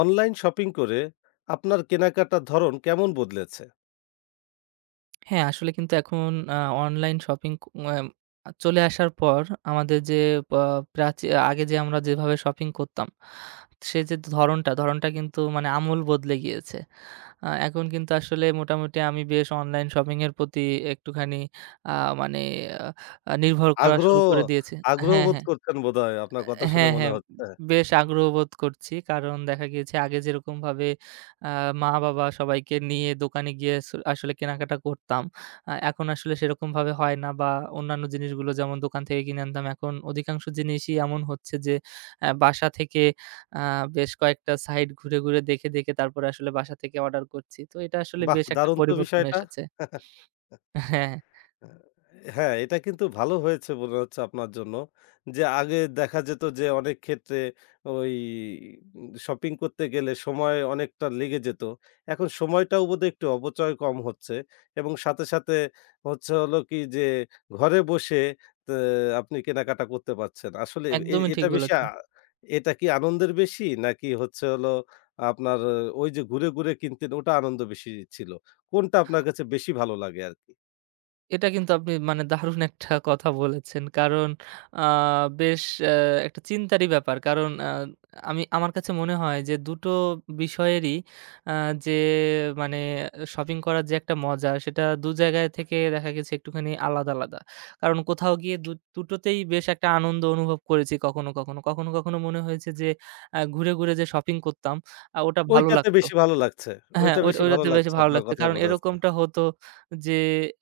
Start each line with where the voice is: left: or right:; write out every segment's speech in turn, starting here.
left: Online shopping করে আপনার কেনাকাটার ধরন কেমন বদলেছে?
right: হ্যাঁ, আসলে কিন্তু এখন অনলাইন শপিং ক এম চলে আসার পর আমাদের যে পা প্রাচী আগে যে আমরা যেভাবে শপিং করতাম, সে যে ধরনটা, ধরনটা কিন্তু মানে আমূল বদলে গিয়েছে। এখন কিন্তু আসলে মোটামুটি আমি বেশ অনলাইন শপিং এর প্রতি একটুখানি আ মানে আ আ নির্ভর করা শুরু
left: আগ্রহ
right: করে দিয়েছি।
left: আগ্রহ
right: হ্যাঁ,
left: বোধ
right: হ্যাঁ।
left: করছেন বোধহয় আপনার কথা শুনে
right: হ্যাঁ,
left: মনে
right: হ্যাঁ।
left: হচ্ছে।
right: বেশ আগ্রহ বোধ করছি। কারণ দেখা গিয়েছে আগে যেরকমভাবে আ মা-বাবা সবাইকে নিয়ে দোকানে গিয়ে আসলে কেনাকাটা করতাম। এখন আসলে সেরকমভাবে হয় না বা অন্যান্য জিনিসগুলো যেমন দোকান থেকে কিনে আনতাম, এখন অধিকাংশ জিনিসই এমন হচ্ছে যে বাসা থেকে আ বেশ কয়েকটা সাইট ঘুরে, ঘুরে দেখে, দেখে তারপরে আসলে বাসা থেকে অর্ডার করছি। তো এটা আসলে
left: বাহ!
right: বেশ একটা
left: দারুণ তো
right: পরিবর্তন
left: বিষয়টা।
right: এসেছে। হ্যাঁ,
left: হ্যাঁ, এটা কিন্তু ভালো হয়েছে মনে হচ্ছে আপনার জন্য। যে আগে দেখা যেত যে অনেক ক্ষেত্রে ওই শপিং করতে গেলে সময় অনেকটা লেগে যেত। এখন সময়টাও বোধহয় একটু অপচয় কম হচ্ছে এবং সাথে, সাথে হলো কি যে ঘরে বসে তে আপনি কেনাকাটা করতে পারছেন। আসলে এ
right: একদমই ঠিক
left: এটা বেশি আ
right: বলেছেন।
left: এটা কি আনন্দের বেশি? নাকি হচ্ছে হলো আপনার ওই যে ঘুরে, ঘুরে কিনতেন ওটা আনন্দ বেশি ছিল? কোনটা আপনার কাছে বেশি ভালো লাগে আরকি?
right: এটা কিন্তু আপনি মানে দারুণ একটা কথা বলেছেন। কারণ আ বেশ একটা চিন্তারই ব্যাপার। কারণ আমি আমার কাছে মনে হয় যে দুটো বিষয়েরই আ যে মানে শপিং করার যে একটা মজা সেটা ২ জায়গায় থেকে দেখা গেছে একটুখানি আলাদা, আলাদা। কারণ কোথাও গিয়ে দুটোতেই বেশ একটা আনন্দ অনুভব করেছি কখনো, কখনো। কখনো, কখনো মনে হয়েছে যে ঘুরে, ঘুরে যে শপিং করতাম ওটা ভালো
left: ঐটাতে
right: লাগতো।
left: বেশি ভালো লাগছে।
right: হ্যাঁ,
left: ঐটা
right: ওই
left: বেশি ভালো
right: ওইটাতে বেশ
left: লাগছে
right: ভালো
left: আপনার
right: লাগতো।
left: কথায়
right: কারণ
left: বোঝা যাচ্ছে।
right: এরকমটা হতো যে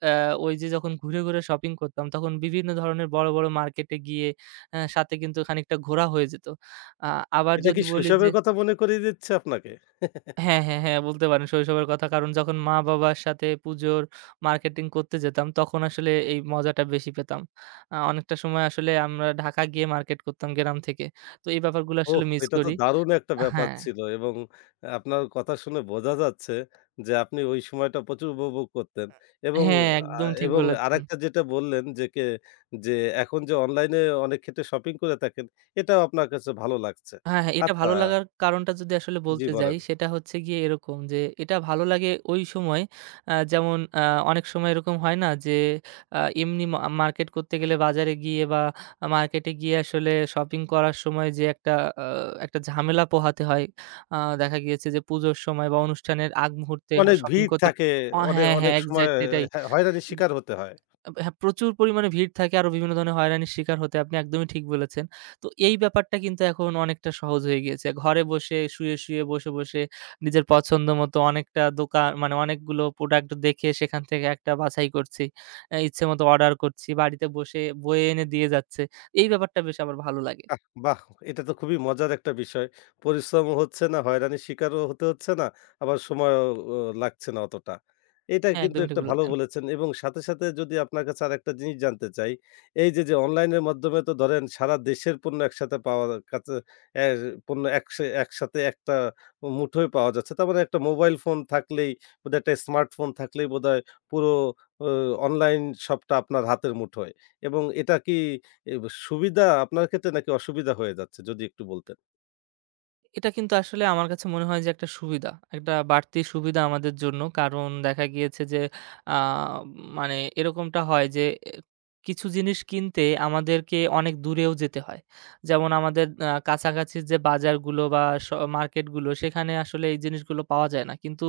right: অ্যা ওই যে যখন ঘুরে, ঘুরে শপিং করতাম তখন বিভিন্ন ধরনের বড়, বড় মার্কেটে গিয়ে সাথে কিন্তু খানিকটা ঘোরা হয়ে যেত। আ আবার
left: এটা
right: যদি
left: কি
right: বলি যে,
left: শৈশবের কথা মনে করিয়ে দিচ্ছে আপনাকে?
right: হ্যাঁ, হ্যাঁ, হ্যাঁ, বলতে পারেন শৈশবের কথা। কারণ যখন মা-বাবার সাথে পুজোর মার্কেটিং করতে যেতাম তখন আসলে এই মজাটা বেশি পেতাম। অনেকটা সময় আসলে আমরা ঢাকা গিয়ে মার্কেট করতাম গ্রাম থেকে। তো এই ব্যাপারগুলো
left: ওহ!
right: আসলে মিস
left: এটা তো
right: করি।
left: দারুণ একটা ব্যাপার
right: হ্যাঁ,
left: ছিল এবং আপনার কথা শুনে বোঝা যাচ্ছে যে আপনি ওই সময়টা প্রচুর উপভোগ করতেন এবং
right: হ্যাঁ,
left: আ
right: একদম ঠিক
left: এবং
right: বলেছেন।
left: আরেকটা যেটা বললেন যে এখন যে অনলাইনে অনেক ক্ষেত্রে শপিং করে থাকেন, এটাও আপনার কাছে ভালো লাগছে।
right: হ্যাঁ, হ্যাঁ, এটা
left: আচ্ছা,
right: ভালো লাগার কারণটা যদি আসলে
left: জি
right: বলতে যাই,
left: বলেন।
right: সেটা হচ্ছে গিয়ে এরকম যে, এটা ভালো লাগে ওই সময়। আ যেমন আ অনেক সময় এরকম হয় না যে, এমনি মার্কেট করতে গেলে বাজারে গিয়ে বা মার্কেটে গিয়ে আসলে শপিং করার সময় যে আ একটা ঝামেলা পোহাতে হয়। দেখা গিয়েছে যে পুজোর সময় বা অনুষ্ঠানের আগ মুহূর্তে
left: অনেক
right: শপিং
left: ভিড়
right: করতে।
left: থাকে, অনেক
right: হ্যাঁ, হ্যাঁ,
left: অনেক সময়
right: এক্সাক্ট এটাই।
left: হ্যাঁ, হয়রানির শিকার হতে হয়।
right: হ্যাঁ, প্রচুর পরিমাণে ভিড় থাকে। আরো বিভিন্ন ধরনের হয়রানির শিকার হতে আপনি একদমই ঠিক বলেছেন। তো এই ব্যাপারটা কিন্তু এখন অনেকটা সহজ হয়ে গিয়েছে। ঘরে বসে, শুয়ে, শুয়ে, বসে, বসে নিজের পছন্দ মতো অনেকটা দোকান মানে অনেকগুলো প্রোডাক্ট দেখে সেখান থেকে একটা বাছাই করছি। ইচ্ছে মতো অর্ডার করছি। বাড়িতে বসে বয়ে এনে দিয়ে যাচ্ছে। এই ব্যাপারটা বেশ আমার ভালো লাগে।
left: আহ! বাহ! এটা তো খুবই মজার একটা বিষয়। পরিশ্রমও হচ্ছে না, হয়রানির শিকারও হতে হচ্ছে না, আবার সময়ও ও লাগছে না অতটা। এটা
right: হ্যাঁ,
left: কিন্তু
right: একদমই ঠিক
left: একটা ভালো
right: বলেছেন।
left: বলেছেন এবং সাথে, সাথে যদি আপনার কাছে আরেকটা জিনিস জানতে চাই, এই যে, যে, অনলাইনের মাধ্যমে তো ধরেন সারা দেশের পণ্য একসাথে পাওয়া কাছে এর পণ্য একসাথে একটা মুঠোয় পাওয়া যাচ্ছে। তার মানে একটা মোবাইল ফোন থাকলেই বোধহয়, একটা স্মার্টফোন থাকলেই বোধহয় পুরো ও অনলাইন শপটা আপনার হাতের মুঠোয় এবং এটা কি এব সুবিধা আপনার ক্ষেত্রে নাকি অসুবিধা হয়ে যাচ্ছে? যদি একটু বলতেন।
right: এটা কিন্তু আসলে আমার কাছে মনে হয় যে একটা সুবিধা। একটা বাড়তি সুবিধা আমাদের জন্য। কারণ দেখা গিয়েছে যে আ মানে এরকমটা হয় যে এ কিছু জিনিস কিনতে আমাদেরকে অনেক দূরেও যেতে হয়। যেমন আমাদের কাছাকাছি যে বাজারগুলো বা স মার্কেটগুলো সেখানে আসলে এই জিনিসগুলো পাওয়া যায় না। কিন্তু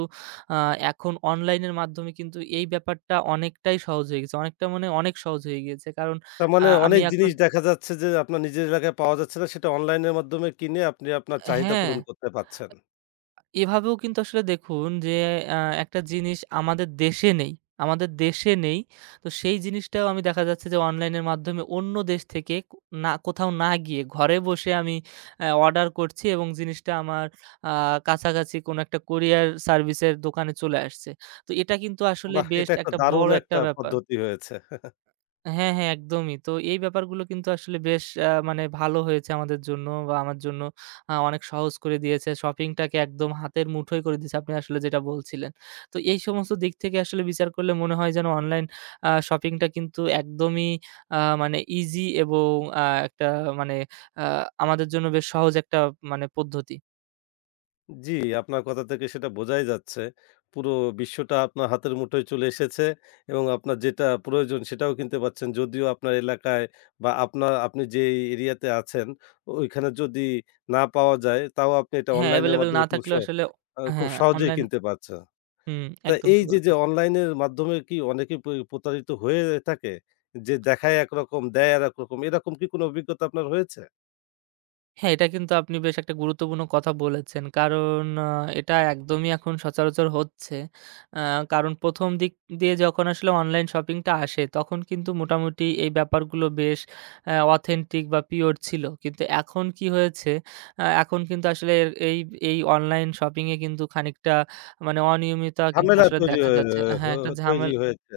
right: আ এখন অনলাইনের মাধ্যমে কিন্তু এই ব্যাপারটা অনেকটাই সহজ হয়ে গেছে। অনেকটা মানে অনেক সহজ হয়ে গিয়েছে। কারণ
left: তার মানে
right: আমি
left: অনেক
right: এখন,
left: জিনিস দেখা যাচ্ছে যে আপনার নিজের এলাকায় পাওয়া যাচ্ছে না, সেটা অনলাইনের মাধ্যমে কিনে আপনি আপনার চাহিদা
right: হ্যাঁ।
left: পূরণ করতে পারছেন।
right: এভাবেও কিন্তু আসলে দেখুন যে আ একটা জিনিস আমাদের দেশে নেই, আমাদের দেশে নেই। তো সেই জিনিসটাও আমি দেখা যাচ্ছে যে অনলাইনের মাধ্যমে অন্য দেশ থেকে না কোথাও না গিয়ে ঘরে বসে আমি অর্ডার করছি এবং জিনিসটা আমার আ কাছাকাছি কোনো একটা কুরিয়ার সার্ভিসের দোকানে চলে আসছে। তো এটা কিন্তু আসলে
left: বাহ!
right: বেশ
left: এটা একটা
right: একটা
left: দারুণ
right: বড় একটা
left: একটা
right: ব্যাপার।
left: পদ্ধতি হয়েছে।
right: হ্যাঁ, হ্যাঁ, একদমই। তো এই ব্যাপারগুলো কিন্তু আসলে বেশ আ মানে ভালো হয়েছে আমাদের জন্য বা আমার জন্য, অনেক সহজ করে দিয়েছে। শপিংটাকে একদম হাতের মুঠোয় করে দিয়েছে আপনি আসলে যেটা বলছিলেন। তো এই সমস্ত দিক থেকে আসলে বিচার করলে মনে হয় যেন অনলাইন শপিংটা কিন্তু একদমই আ মানে ইজি এবং আ একটা মানে আ আমাদের জন্য বেশ সহজ একটা পদ্ধতি।
left: জি, আপনার কথা থেকে সেটা বোঝাই যাচ্ছে। পুরো বিশ্বটা আপনার হাতের মুঠোয় চলে এসেছে এবং আপনার যেটা প্রয়োজন সেটাও কিনতে পারছেন। যদিও আপনার এলাকায় বা আপনি যেই এরিয়াতে আছেন ওইখানে যদি না পাওয়া যায় তাও আপনি এটা
right: হ্যাঁ,
left: অনলাইনের
right: এভেইলেবল না
left: মাধ্যমে খুব স
right: থাকলেও আসলে
left: আ খুব
right: হ্যাঁ,
left: সহজেই
right: অনলাইন,
left: কিনতে পারছেন।
right: হুম,
left: তা
right: একদম
left: এই
right: ঠিক
left: যে, যে
right: বলেছেন।
left: অনলাইনের মাধ্যমে কি অনেকে প্রতারিত হয়ে থাকে? যে দেখায় একরকম, দেয় আরেক রকম। এরকম কি কোনো অভিজ্ঞতা আপনার হয়েছে?
right: হ্যাঁ, এটা কিন্তু আপনি বেশ একটা গুরুত্বপূর্ণ কথা বলেছেন। কারণ এটা একদমই এখন সচরাচর হচ্ছে। আ কারণ ১ম দিক দিয়ে যখন আসলে অনলাইন শপিংটা আসে, তখন কিন্তু মোটামুটি এই ব্যাপারগুলো বেশ অথেন্টিক বা পিওর ছিল। কিন্তু এখন কি হয়েছে, এখন কিন্তু আসলে এই অনলাইন শপিংয়ে কিন্তু খানিকটা মানে অনিয়মিতা কিন্তু
left: ঝামেলা
right: আসলে
left: তৈরি
right: দেখা
left: হয়ে
right: যাচ্ছে,
left: হ
right: হ্যাঁ, একটা
left: তৈরি
right: ঝামেলা।
left: হয়েছে।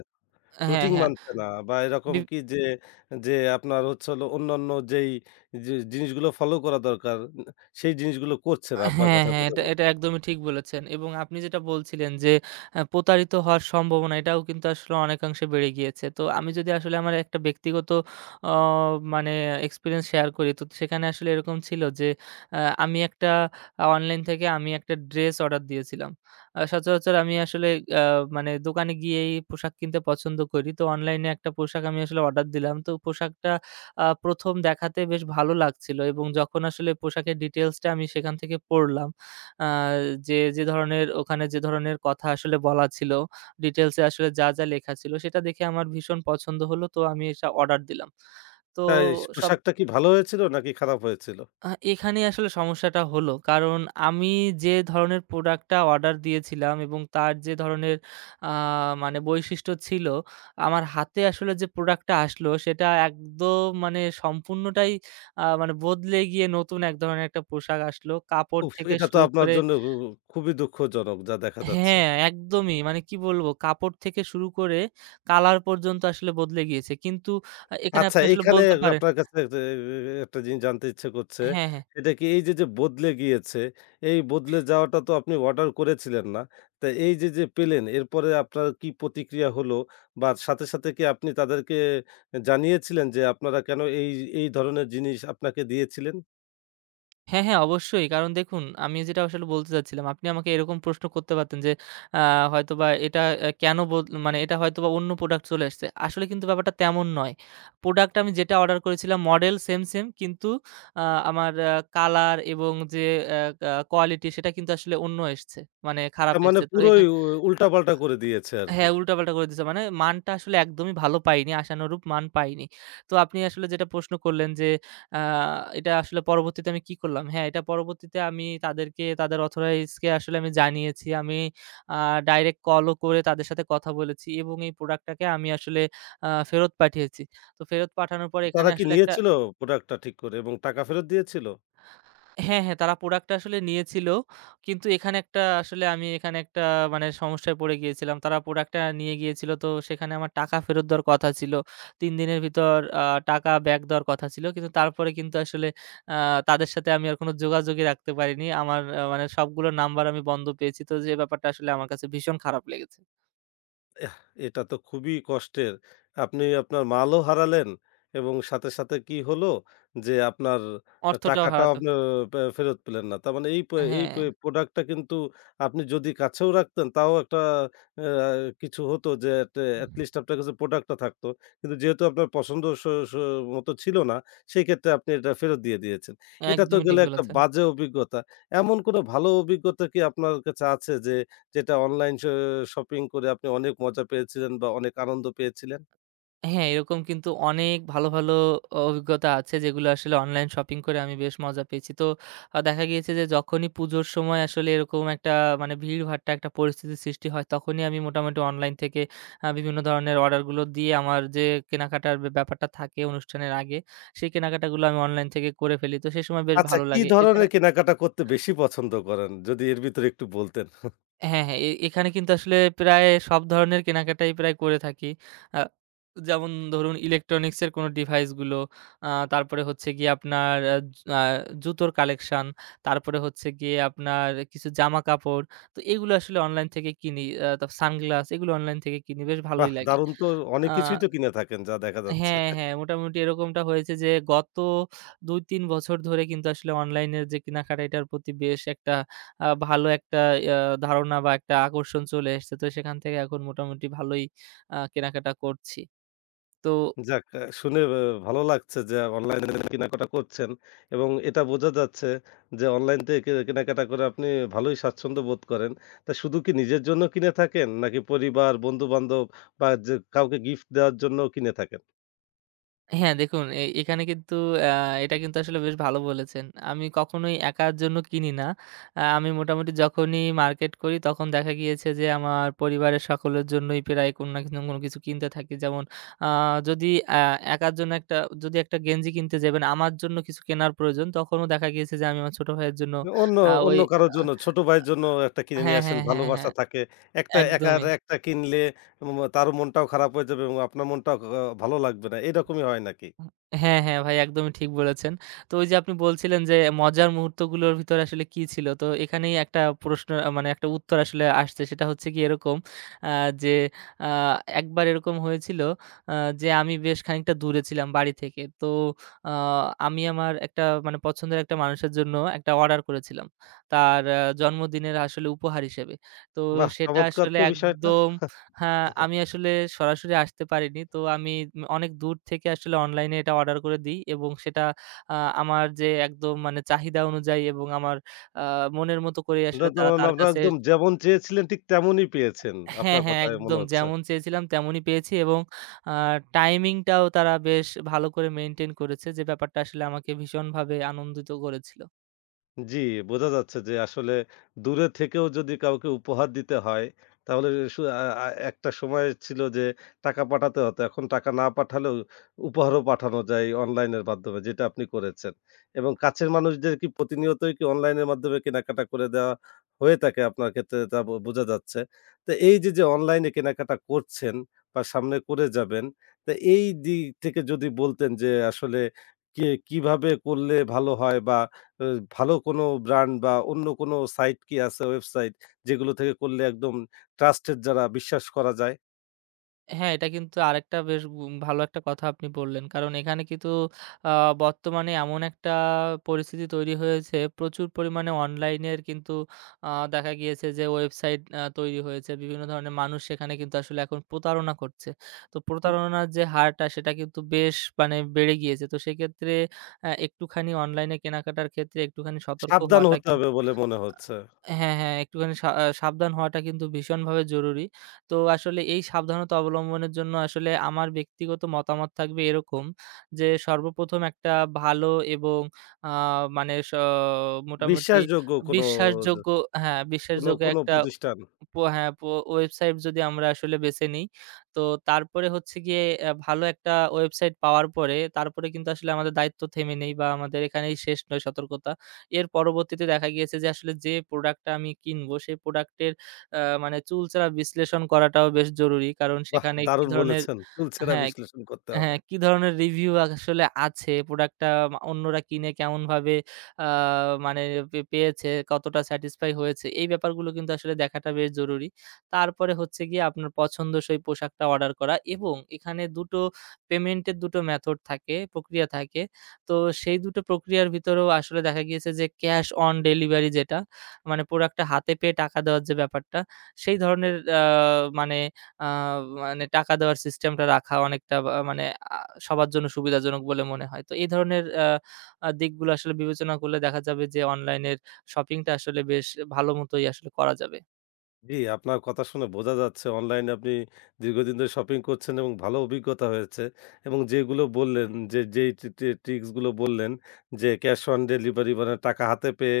right: হ্যাঁ,
left: রুটিন
right: হ্যাঁ।
left: মানছে না বা এরকম
right: বি
left: কি যে, যে আপনার হচ্ছে হলো অন্যান্য যে জিনিসগুলো ফলো করা দরকার, সেই জিনিসগুলো করছে না আপনার
right: হ্যাঁ,
left: কথায়
right: হ্যাঁ,
left: বোঝা
right: এটা
left: যায়।
right: এটা একদমই ঠিক বলেছেন এবং আপনি যেটা বলছিলেন যে প্রতারিত হওয়ার সম্ভাবনা এটাও কিন্তু আসলে অনেকাংশে বেড়ে গিয়েছে। তো আমি যদি আসলে আমার একটা ব্যক্তিগত অ মানে এক্সপেরিয়েন্স শেয়ার করি তো সেখানে আসলে এরকম ছিল যে আ আমি একটা আ অনলাইন থেকে আমি একটা ড্রেস অর্ডার দিয়েছিলাম। সচরাচর আমি আসলে আ মানে দোকানে গিয়েই পোশাক কিনতে পছন্দ করি। তো অনলাইনে একটা পোশাক আমি আসলে অর্ডার দিলাম। তো পোশাকটা ১ম দেখাতে বেশ ভালো লাগছিল এবং যখন আসলে পোশাকের ডিটেইলসটা আমি সেখান থেকে পড়লাম, আ যে ধরনের ওখানে যে ধরনের কথা আসলে বলা ছিল, ডিটেইলসে আসলে যা, যা লেখা ছিল সেটা দেখে আমার ভীষণ পছন্দ হলো। তো আমি এটা অর্ডার দিলাম। তো
left: তাই
right: সব,
left: পোশাকটা কি ভালো হয়েছিল নাকি খারাপ হয়েছিল?
right: এখানেই আসলে সমস্যাটা হলো। কারণ আমি যে ধরনের প্রোডাক্টটা অর্ডার দিয়েছিলাম এবং তার যে ধরনের আ মানে বৈশিষ্ট্য ছিল, আমার হাতে আসলে যে প্রোডাক্টটা আসলো সেটা একদম মানে সম্পূর্ণটাই আ মানে বদলে গিয়ে নতুন এক ধরনের একটা পোশাক আসলো। কাপড়
left: উফ!
right: থেকে
left: এটা তো
right: শুরু
left: আপনার
right: করে,
left: জন্য খুবই দুঃখজনক যা দেখা যাচ্ছে।
right: হ্যাঁ, একদমই। মানে কি বলবো? কাপড় থেকে শুরু করে কালার পর্যন্ত আসলে বদলে গিয়েছে। কিন্তু এখানে
left: আচ্ছা,
right: আপনি আসলে
left: এখানে
right: বলতে পারেন,
left: আপনার কাছে একটা একটা জিনিস জানতে ইচ্ছে করছে।
right: হ্যাঁ, হ্যাঁ।
left: এটা কি এই যে, যে বদলে গিয়েছে, এই বদলে যাওয়াটা তো আপনি অর্ডার করেছিলেন না। তা এই যে, যে পেলেন এরপরে আপনার কি প্রতিক্রিয়া হলো? বা সাথে, সাথে কি আপনি তাদেরকে জানিয়েছিলেন যে আপনারা কেন এই ধরনের জিনিস আপনাকে দিয়েছিলেন?
right: হ্যাঁ, হ্যাঁ, অবশ্যই। কারণ দেখুন, আমি যেটা আসলে বলতে চাচ্ছিলাম, আপনি আমাকে এরকম প্রশ্ন করতে পারতেন যে, আ হয়তোবা এটা অ্যা কেন বদ মানে এটা হয়তোবা অন্য প্রোডাক্ট চলে আসছে। আসলে কিন্তু ব্যাপারটা তেমন নয়। প্রোডাক্ট আমি যেটা অর্ডার করেছিলাম মডেল সেম, সেম কিন্তু আ আমার কালার এবং যে অ্যা আ কোয়ালিটি সেটা কিন্তু আসলে অন্য এসছে। মানে খারাপ
left: তার মানে
right: এসছে। তো
left: পুরোই উল্টাপাল্টা করে দিয়েছে আরকি।
right: হ্যাঁ, উল্টাপাল্টা করে দিছে। মানে মানটা আসলে একদমই ভালো পাইনি, আশানুরূপ মান পাইনি। তো আপনি আসলে যেটা প্রশ্ন করলেন যে, আ এটা আসলে পরবর্তীতে আমি কি করলাম? হ্যাঁ, এটা পরবর্তীতে আমি তাদেরকে তাদের অথরাইজ কে আসলে আমি জানিয়েছি। আমি আ ডাইরেক্ট কলও করে তাদের সাথে কথা বলেছি এবং এই প্রোডাক্টটাকে আমি আসলে ফেরত পাঠিয়েছি। তো ফেরত পাঠানোর পরে এখানে
left: তারা কি
right: আসলে একটা,
left: নিয়েছিল প্রোডাক্টটা ঠিক করে এবং টাকা ফেরত দিয়েছিল?
right: হ্যাঁ, হ্যাঁ, তারা প্রোডাক্টটা আসলে নিয়েছিল। কিন্তু এখানে একটা আসলে আমি এখানে একটা সমস্যায় পড়ে গিয়েছিলাম। তারা প্রোডাক্টটা নিয়ে গিয়েছিল। তো সেখানে আমার টাকা ফেরত দেওয়ার কথা ছিল। ৩ দিনের ভিতর টাকা ব্যাক দেওয়ার কথা ছিল। কিন্তু তারপরে কিন্তু আসলে আ তাদের সাথে আমি আর কোনো যোগাযোগই রাখতে পারিনি। আমার আ মানে সবগুলো নাম্বার আমি বন্ধ পেয়েছি। তো যে ব্যাপারটা আসলে আমার কাছে ভীষণ খারাপ লেগেছে।
left: এটা তো খুবই কষ্টের। আপনি আপনার মালও হারালেন এবং সাথে, সাথে কি হলো যে আপনার
right: অর্থটাও
left: টাকাটাও
right: হারাতো।
left: আপনার ফেরত পেলেন না। তার মানে এই প এই
right: হ্যাঁ,
left: প প্রোডাক্টটা কিন্তু আপনি যদি কাছেও রাখতেন তাও একটা আ কিছু হতো যে এটলিস্ট আপনার কাছে প্রোডাক্টটা থাকতো। কিন্তু যেহেতু আপনার পছন্দ স স মতো ছিল না, সেক্ষেত্রে আপনি এটা ফেরত দিয়ে দিয়েছেন। এটা তো
right: একদমই ঠিক
left: গেলে একটা
right: বলেছেন।
left: বাজে অভিজ্ঞতা। এমন কোনো ভালো অভিজ্ঞতা কি আপনার কাছে আছে যে যেটা অনলাইন শ শপিং করে আপনি অনেক মজা পেয়েছিলেন বা অনেক আনন্দ পেয়েছিলেন?
right: হ্যাঁ, এরকম কিন্তু অনেক ভালো, ভালো অভিজ্ঞতা আছে যেগুলো আসলে অনলাইন শপিং করে আমি বেশ মজা পেয়েছি। তো দেখা গিয়েছে যে যখনই পুজোর সময় আসলে এরকম একটা ভিড়ভাট্টা একটা পরিস্থিতির সৃষ্টি হয় তখনই আমি মোটামুটি অনলাইন থেকে বিভিন্ন ধরনের অর্ডারগুলো দিয়ে আমার যে কেনাকাটার ব্যাপারটা থাকে অনুষ্ঠানের আগে, সেই কেনাকাটাগুলো আমি অনলাইন থেকে করে ফেলি। তো সে সময় বেশ
left: আচ্ছা,
right: ভালো
left: কি
right: লাগে। এছাড়া,
left: ধরনের কেনাকাটা করতে বেশি পছন্দ করেন? যদি এর ভিতরে একটু বলতেন।
right: হ্যাঁ, হ্যাঁ। এখানে কিন্তু আসলে প্রায় সব ধরনের কেনাকাটাই প্রায় করে থাকি। আ যেমন ধরুন ইলেকট্রনিক্সের কোনো ডিভাইসগুলো, আ তারপরে হচ্ছে গিয়ে আপনার আ আ জুতোর কালেকশন, তারপরে হচ্ছে গিয়ে আপনার কিছু জামাকাপড়। তো এগুলো আসলে অনলাইন থেকে কিনি। তো সানগ্লাস এগুলো অনলাইন থেকে কিনি। বেশ ভালোই
left: বাহ!
right: লাগে।
left: দারুণ তো, অনেক
right: আ
left: কিছুই তো কিনে থাকেন যা দেখা যাচ্ছে।
right: হ্যাঁ, হ্যাঁ, মোটামুটি এরকমটা হয়েছে যে গত ২-৩ বছর ধরে কিন্তু আসলে অনলাইনের যে কেনাকাটা এটার প্রতি বেশ একটা ভালো একটা ইয়া ধারণা বা একটা আকর্ষণ চলে এসেছে। তো সেখান থেকে এখন মোটামুটি ভালোই কেনাকাটা করছি। তো
left: যাক, শুনে ভালো লাগছে যে অনলাইনে কেনাকাটা করছেন এবং এটা বোঝা যাচ্ছে যে অনলাইন থেকে কেনাকাটা করে আপনি ভালোই স্বাচ্ছন্দ্য বোধ করেন। তা শুধু কি নিজের জন্য কিনে থাকেন? নাকি পরিবার, বন্ধু-বান্ধব বা যে কাউকে গিফট দেওয়ার জন্যও কিনে থাকেন?
right: হ্যাঁ, দেখুন, এখানে কিন্তু আ এটা কিন্তু আসলে বেশ ভালো বলেছেন। আমি কখনোই একার জন্য কিনি না। আমি মোটামুটি যখনই মার্কেট করি তখন দেখা গিয়েছে যে আমার পরিবারের সকলের জন্যই প্রায় কোনো না কোনো কোনো কিছু কিনতে থাকি। যেমন আ যদি আ একার জন্য একটা গেঞ্জি কিনতে যাবেন আমার জন্য কিছু কেনার প্রয়োজন তখনও দেখা গিয়েছে যে আমি আমার ছোট ভাইয়ের জন্য।
left: অন্য,
right: আ ওই
left: অন্য কারোর
right: আ
left: জন্য, ছোট ভাইয়ের জন্য একটা
right: আ
left: কিনে
right: হ্যাঁ,
left: নিয়ে আসেন।
right: হ্যাঁ, হ্যাঁ,
left: ভালোবাসা
right: হ্যাঁ,
left: থাকে। একটা একার
right: একদমই।
left: একটা কিনলে তারও মনটাও খারাপ হয়ে যাবে এবং আপনার মনটাও ভালো লাগবে না। এরকমই হয় নাকি?
right: হ্যাঁ, হ্যাঁ, ভাই একদমই ঠিক বলেছেন। তো ওই যে আপনি বলছিলেন যে মজার মুহূর্তগুলোর ভিতরে আসলে কি ছিল? তো এখানেই একটা প্রশ্ন, আ মানে একটা উত্তর আসলে আসছে সেটা হচ্ছে গিয়ে এরকম আ যে আ একবার এরকম হয়েছিল আ যে আমি বেশ খানিকটা দূরে ছিলাম বাড়ি থেকে। তো আ আমি আমার একটা পছন্দের একটা মানুষের জন্য একটা অর্ডার করেছিলাম। তার জন্মদিনের আসলে উপহার হিসেবে। তো
left: বাহ!
right: সেটা
left: চমৎকার
right: আসলে
left: তো বিষয়টা।
right: একদম, হ্যাঁ, আমি আসলে সরাসরি আসতে পারিনি। তো আমি অনেক দূর থেকে আসলে অনলাইনে এটা অর্ডার করে দিই এবং সেটা আ আমার যে একদম চাহিদা অনুযায়ী এবং আমার আ মনের মতো করে আসলে তারা তার
left: আপনারা
right: কাছে।
left: একদম যেমন চেয়েছিলেন ঠিক তেমনই পেয়েছেন।
right: হ্যাঁ,
left: আপনার
right: হ্যাঁ,
left: কথায় মনে
right: একদম
left: হচ্ছে।
right: যেমন চেয়েছিলাম তেমনই পেয়েছি এবং আ টাইমিংটাও তারা বেশ ভালো করে মেইনটেইন করেছে, যে ব্যাপারটা আসলে আমাকে ভীষণভাবে আনন্দিত করেছিল।
left: জি, বোঝা যাচ্ছে যে আসলে দূরে থেকেও যদি কাউকে উপহার দিতে হয়, তাহলে সু আ আ একটা সময় ছিল যে টাকা পাঠাতে হতো। এখন টাকা না পাঠালেও উপহারও পাঠানো যায় অনলাইনের মাধ্যমে, যেটা আপনি করেছেন। এবং কাছের মানুষদের কি প্রতিনিয়তই কি অনলাইনের মাধ্যমে কেনাকাটা করে দেওয়া হয়ে থাকে আপনার ক্ষেত্রে তা বোঝা যাচ্ছে। তো এই যে, যে অনলাইনে কেনাকাটা করছেন বা সামনে করে যাবেন, তো এই দিক থেকে যদি বলতেন যে আসলে কিভাবে করলে ভালো হয় বা আ ভালো কোনো ব্র্যান্ড বা অন্য কোনো সাইট কি আছে, ওয়েবসাইট যেগুলো থেকে করলে একদম ট্রাস্টেড, যারা বিশ্বাস করা যায়,
right: হ্যাঁ, এটা কিন্তু আরেকটা বেশ ভালো একটা কথা আপনি বললেন। কারণ এখানে কিন্তু আ বর্তমানে এমন একটা পরিস্থিতি তৈরি হয়েছে, প্রচুর পরিমাণে অনলাইনের কিন্তু দেখা গিয়েছে যে ওয়েবসাইট তৈরি হয়েছে। বিভিন্ন ধরনের মানুষ সেখানে কিন্তু আসলে এখন প্রতারণা করছে। তো
left: উম
right: প্রতারণার যে হারটা সেটা কিন্তু বেশ বেড়ে গিয়েছে। তো সেক্ষেত্রে একটুখানি অনলাইনে কেনাকাটার ক্ষেত্রে একটুখানি সতর্ক
left: সাবধান
right: হওয়াটা,
left: হতে হবে বলে মনে হচ্ছে।
right: হ্যাঁ, হ্যাঁ, একটুখানি সা আ সাবধান হওয়াটা কিন্তু ভীষণভাবে জরুরি। তো আসলে এই সাবধানতা অবলম্বনের জন্য আসলে আমার ব্যক্তিগত মতামত থাকবে এরকম যে, সর্বপ্রথম একটা ভালো এবং আ মানে স মোটামুটি
left: বিশ্বাসযোগ্য কোনো
right: বিশ্বাসযোগ্য, হ্যাঁ,
left: কোনো
right: বিশ্বাসযোগ্য
left: কোনো
right: একটা,
left: প্রতিষ্ঠান।
right: হ্যাঁ, ওয়েবসাইট যদি আমরা আসলে বেছে নিই, তো তারপরে হচ্ছে গিয়ে ভালো একটা ওয়েবসাইট পাওয়ার পরে, তারপরে কিন্তু আসলে আমাদের দায়িত্ব থেমে নেই বা আমাদের এখানেই শেষ নয় সতর্কতা। এর পরবর্তীতে দেখা গিয়েছে যে আসলে যে প্রোডাক্টটা আমি কিনবো, সেই প্রোডাক্টের আ মানে চুলচেরা বিশ্লেষণ করাটাও বেশ জরুরি। কারণ
left: বাহ!
right: সেখানে কি
left: দারুণ
right: ধরনের,
left: বলেছেন। চুলচেরা
right: হ্যাঁ।
left: বিশ্লেষণ করতে হবে।
right: হ্যাঁ, কি ধরনের রিভিউ আসলে আছে? প্রোডাক্টটা অন্যরা কিনে কেমনভাবে আ মানে পে পেয়েছে, কতটা স্যাটিসফাই হয়েছে, এই ব্যাপারগুলো কিন্তু আসলে দেখাটা বেশ জরুরি। তারপরে হচ্ছে গিয়ে আপনার পছন্দসই পোশাকটা অর্ডার করা এবং এখানে ২ টো পেমেন্টের ২ টো মেথড থাকে, প্রক্রিয়া থাকে। তো সেই ২ টো প্রক্রিয়ার ভিতরেও আসলে দেখা গিয়েছে যে ক্যাশ অন ডেলিভারি যেটা, মানে প্রোডাক্টটা হাতে পেয়ে টাকা দেওয়ার যে ব্যাপারটা, সেই ধরনের আ মানে আ মানে টাকা দেওয়ার সিস্টেমটা রাখা অনেকটা বা মানে আ সবার জন্য সুবিধাজনক বলে মনে হয়। তো এই ধরনের আ আ দিকগুলো আসলে বিবেচনা করলে দেখা যাবে যে অনলাইনের শপিংটা আসলে বেশ ভালো মতোই আসলে করা যাবে।
left: জি, আপনার কথা শুনে বোঝা যাচ্ছে অনলাইনে আপনি দীর্ঘদিন ধরে শপিং করছেন এবং ভালো অভিজ্ঞতা হয়েছে এবং যেগুলো বললেন যে যেই টি টি ট্রিক্সগুলো বললেন যে ক্যাশ অন ডেলিভারি মানে টাকা হাতে পেয়ে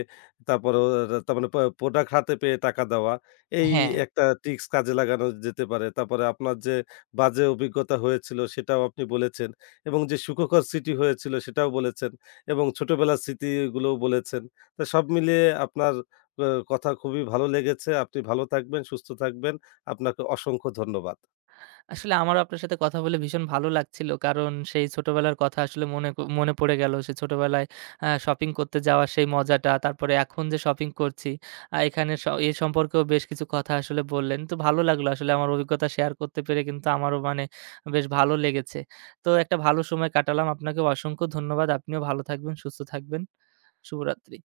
left: তারপরে তার মানে প্রোডাক্ট হাতে পেয়ে টাকা দেওয়া, এই
right: হ্যাঁ।
left: একটা ট্রিক্স কাজে লাগানো যেতে পারে। তারপরে আপনার যে বাজে অভিজ্ঞতা হয়েছিল সেটাও আপনি বলেছেন এবং যে সুখকর স্মৃতি হয়েছিল সেটাও বলেছেন এবং ছোটবেলার স্মৃতিগুলোও বলেছেন। তো সব মিলিয়ে আপনার আ কথা খুবই ভালো লেগেছে। আপনি ভালো থাকবেন, সুস্থ থাকবেন। আপনাকে অসংখ্য ধন্যবাদ।
right: আসলে আমারও আপনার সাথে কথা বলে ভীষণ ভালো লাগছিল। কারণ সেই ছোটবেলার কথা আসলে মনে পড়ে গেল। সেই ছোটবেলায় শপিং করতে যাওয়ার সেই মজাটা, তারপরে এখন যে শপিং করছি, এখানে স এ সম্পর্কেও বেশ কিছু কথা আসলে বললেন। তো ভালো লাগলো আসলে আমার অভিজ্ঞতা শেয়ার করতে পেরে, কিন্তু আমারও বেশ ভালো লেগেছে। তো একটা ভালো সময় কাটালাম। আপনাকেও অসংখ্য ধন্যবাদ। আপনিও ভালো থাকবেন, সুস্থ থাকবেন। শুভরাত্রি।